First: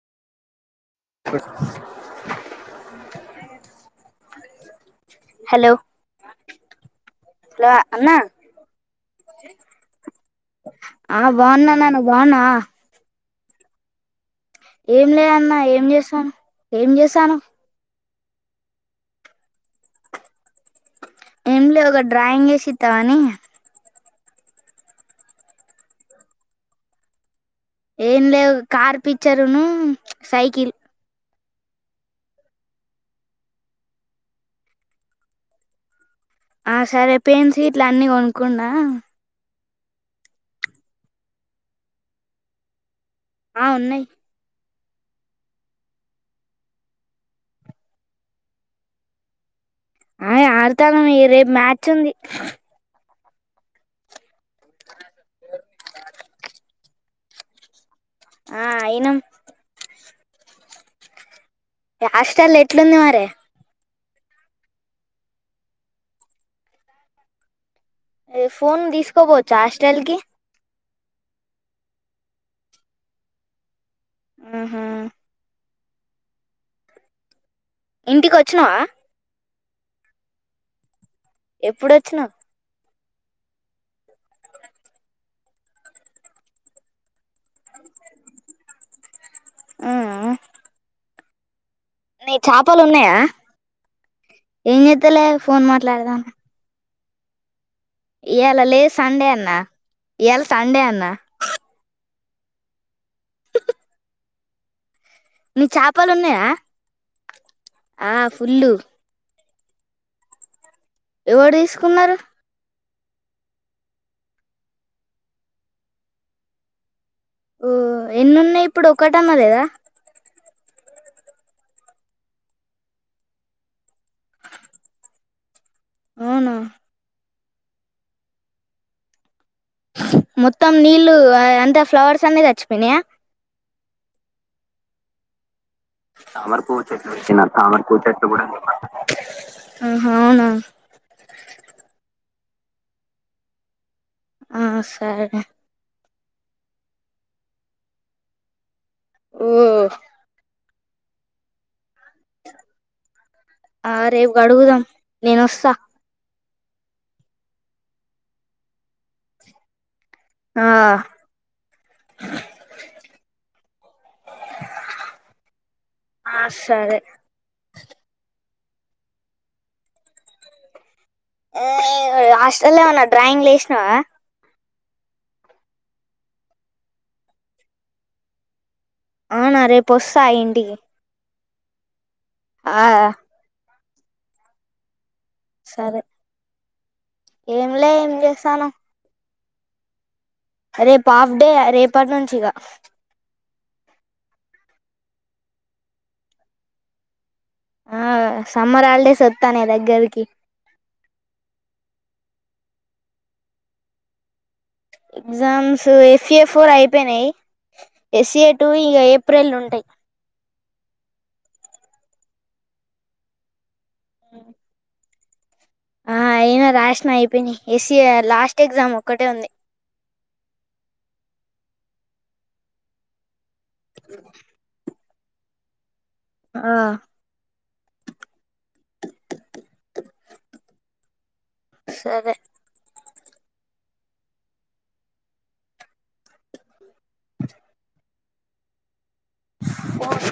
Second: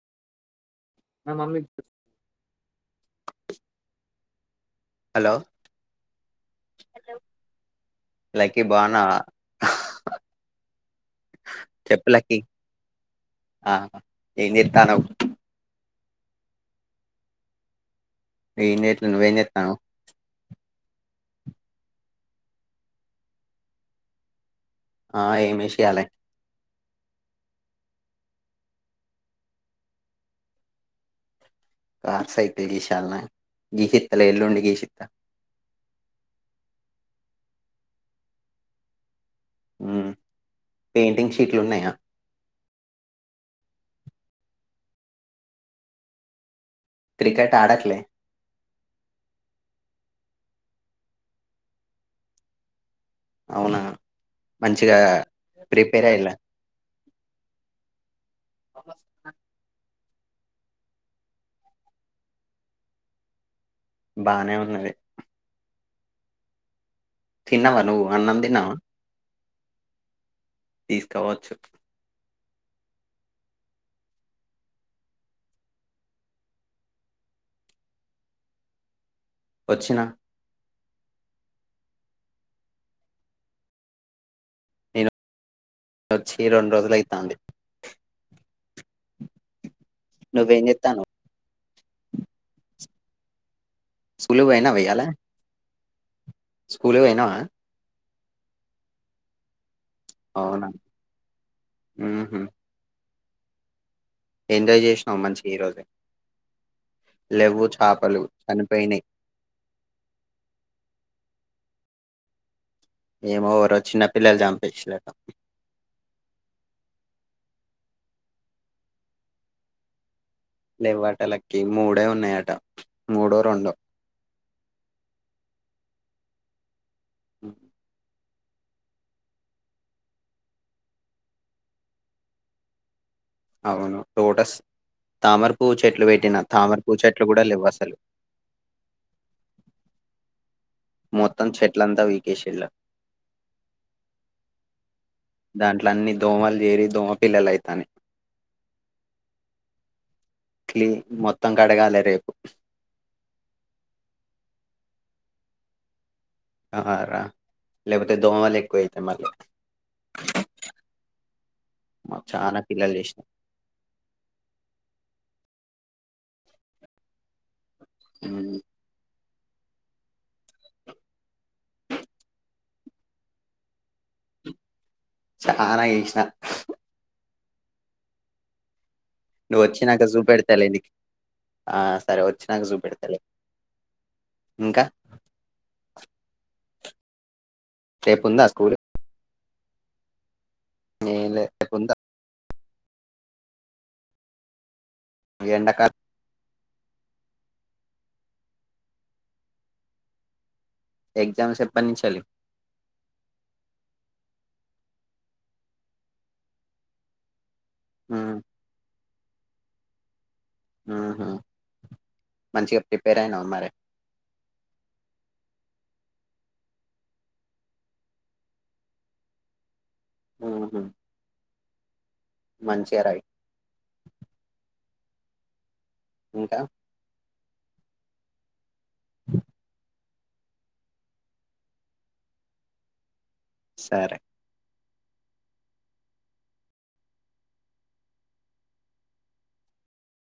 మా bus mummy hello hello అన్నా లైకీ బావున్నావా ఆ బావున్నాన నువ్ బావున్నావా ఆ ఏం చేత్తానవ్ ఏం లేదన్నా ఏం చేసాన ఏంచేసానవ్ ఏం జెయట్లే నువేంజేత్తానవ్ ఏంలేదొక డ్రాయింగేషిత్తవని ఆ ఏమేషియాలె ఏం లేవు కార్ పిచ్చరున్నూ సైకిల్ కార్ సైకిల్ గీశియాల్నా గీషిత్తలే ఎల్లుండి గీషిత్త ఆ సరే పెన్స్ గిట్ల అన్నీ కొనుక్కున్నా ఉ పెయింటింగ్ షీట్లున్నయా ఆ ఉన్నయ్ క్రికెట్ ఆడట్లే ఆయ్ ఆడతాన మిగ రేపు మ్యాచ్చుంది అవునా మంచిగా ప్రిపేర్ అయిల్లా ఆ అయినం ఇ ఆష్టల్లెట్లుంది మరె బానే ఉన్నది తిన్నావ ఏ ఫోన్ దీసుకబోచ్చాస్టల్ కి తీసుకబోచ్చు ఆహా ఇంటికొచ్చినవా ఒచ్చినా ఎప్పుడొచ్చినవ్ నేను వచ్చి రెండు రోజులైతాంది ఆ నువ్వేంజేత్తాన్నవ్ నీ చేపాలున్నాయా స్కూల్ కి పోయినావా ఇయ్యాల ఏంజెత్తలే ఫోన్ మాట్లాడదాం స్కూల్ కు పొయినవా ఇయ్యాల లేదు సండే అన్నా ఈయాల సండే అన్నా ఊ హు ఎంజాయ్ చేయ్ ఆ మంచి ఈ నీ రోజే చేపలు ఉన్నాయా లెవ్వు ఆ చేపలు ఫుల్ చనిపోయినై ఎవడు తీసుకున్నరు ఏమో వోరో చిన్నపిల్లల్చంపేసిరట ఓ ఎన్నున్నయ్ ఇప్పుడు ఒకటన్న లేదా లెవ్వట లక్కీ మూడే ఉన్నయట మూడో రెండో అవునా మొత్తం నీళ్ళు అయంత ఫ్లవర్స్ అన్ని సచ్చిపొయినయా అవును లొటస్ తామర్ తామరపవ్వు చెట్లు తెచ్చిన అసలు తామరపవ్వు చెట్టు కూడా ఆహా అవునా మొత్తం చెట్లంతా వీకేేశిల్లు ఆ సరే అన్ని దోమలు జేరి దోమ పిల్లలు అయితాన్నాయి ఓ క్లి మొత్తం కడగాలె ఆ రేపు కడుగుదాం నేనొస్సా ఆ రా లేకపోతే దోమలు ఎక్కువయితాయ్ మళ్ళీ ఆ మా చానా పిల్లలు చేసినా ఆ సరే ఉమ్ ఆ లాస్టల్లో ఉన్న డ్రాయింగ్లు వేసినవా చానా ఏసిన అవునా నువ్వు రేపు వచ్చినంక వస్తా చూపెడతాలే ఇంటికి నీకి ఆ సరే వచ్చినంక ఆ, చూపెడతలే ఇంకా సరే ఏంలే ఏం రేపుందా చేస్తాను స్కూల్ రేపు ఏం హాఫ్ డే లేదు రేపు ఉందా రేపటి నుంచిగా ఎండకా ఆ సమ్మర్ హాలిడేస్ వత్తాన్నాయ్ దగ్గరికి ఎగ్జామ్స్ ఎప్పనుంచెల్లి ఎగ్జామ్స్ ఎఫ్ ఎ ఫోర్ అయిపోయినాయి ఎస్సే టూ ఇగ ఏ ప్ ప్రెలుంటాయి ఊ హ్మ్ మంచిగా ప్రిపేర్ అయినావ మరి ఆ ఆ అయినా రాసిన అయిపోయినాయి ఎస్సే లాస్ట్ ఎగ్జామ్ ఒక్కటే ఉంది మ్మ్ హ్మ్ మంచిగా రాయి ఇంకా ఆ సరే సరే ఓ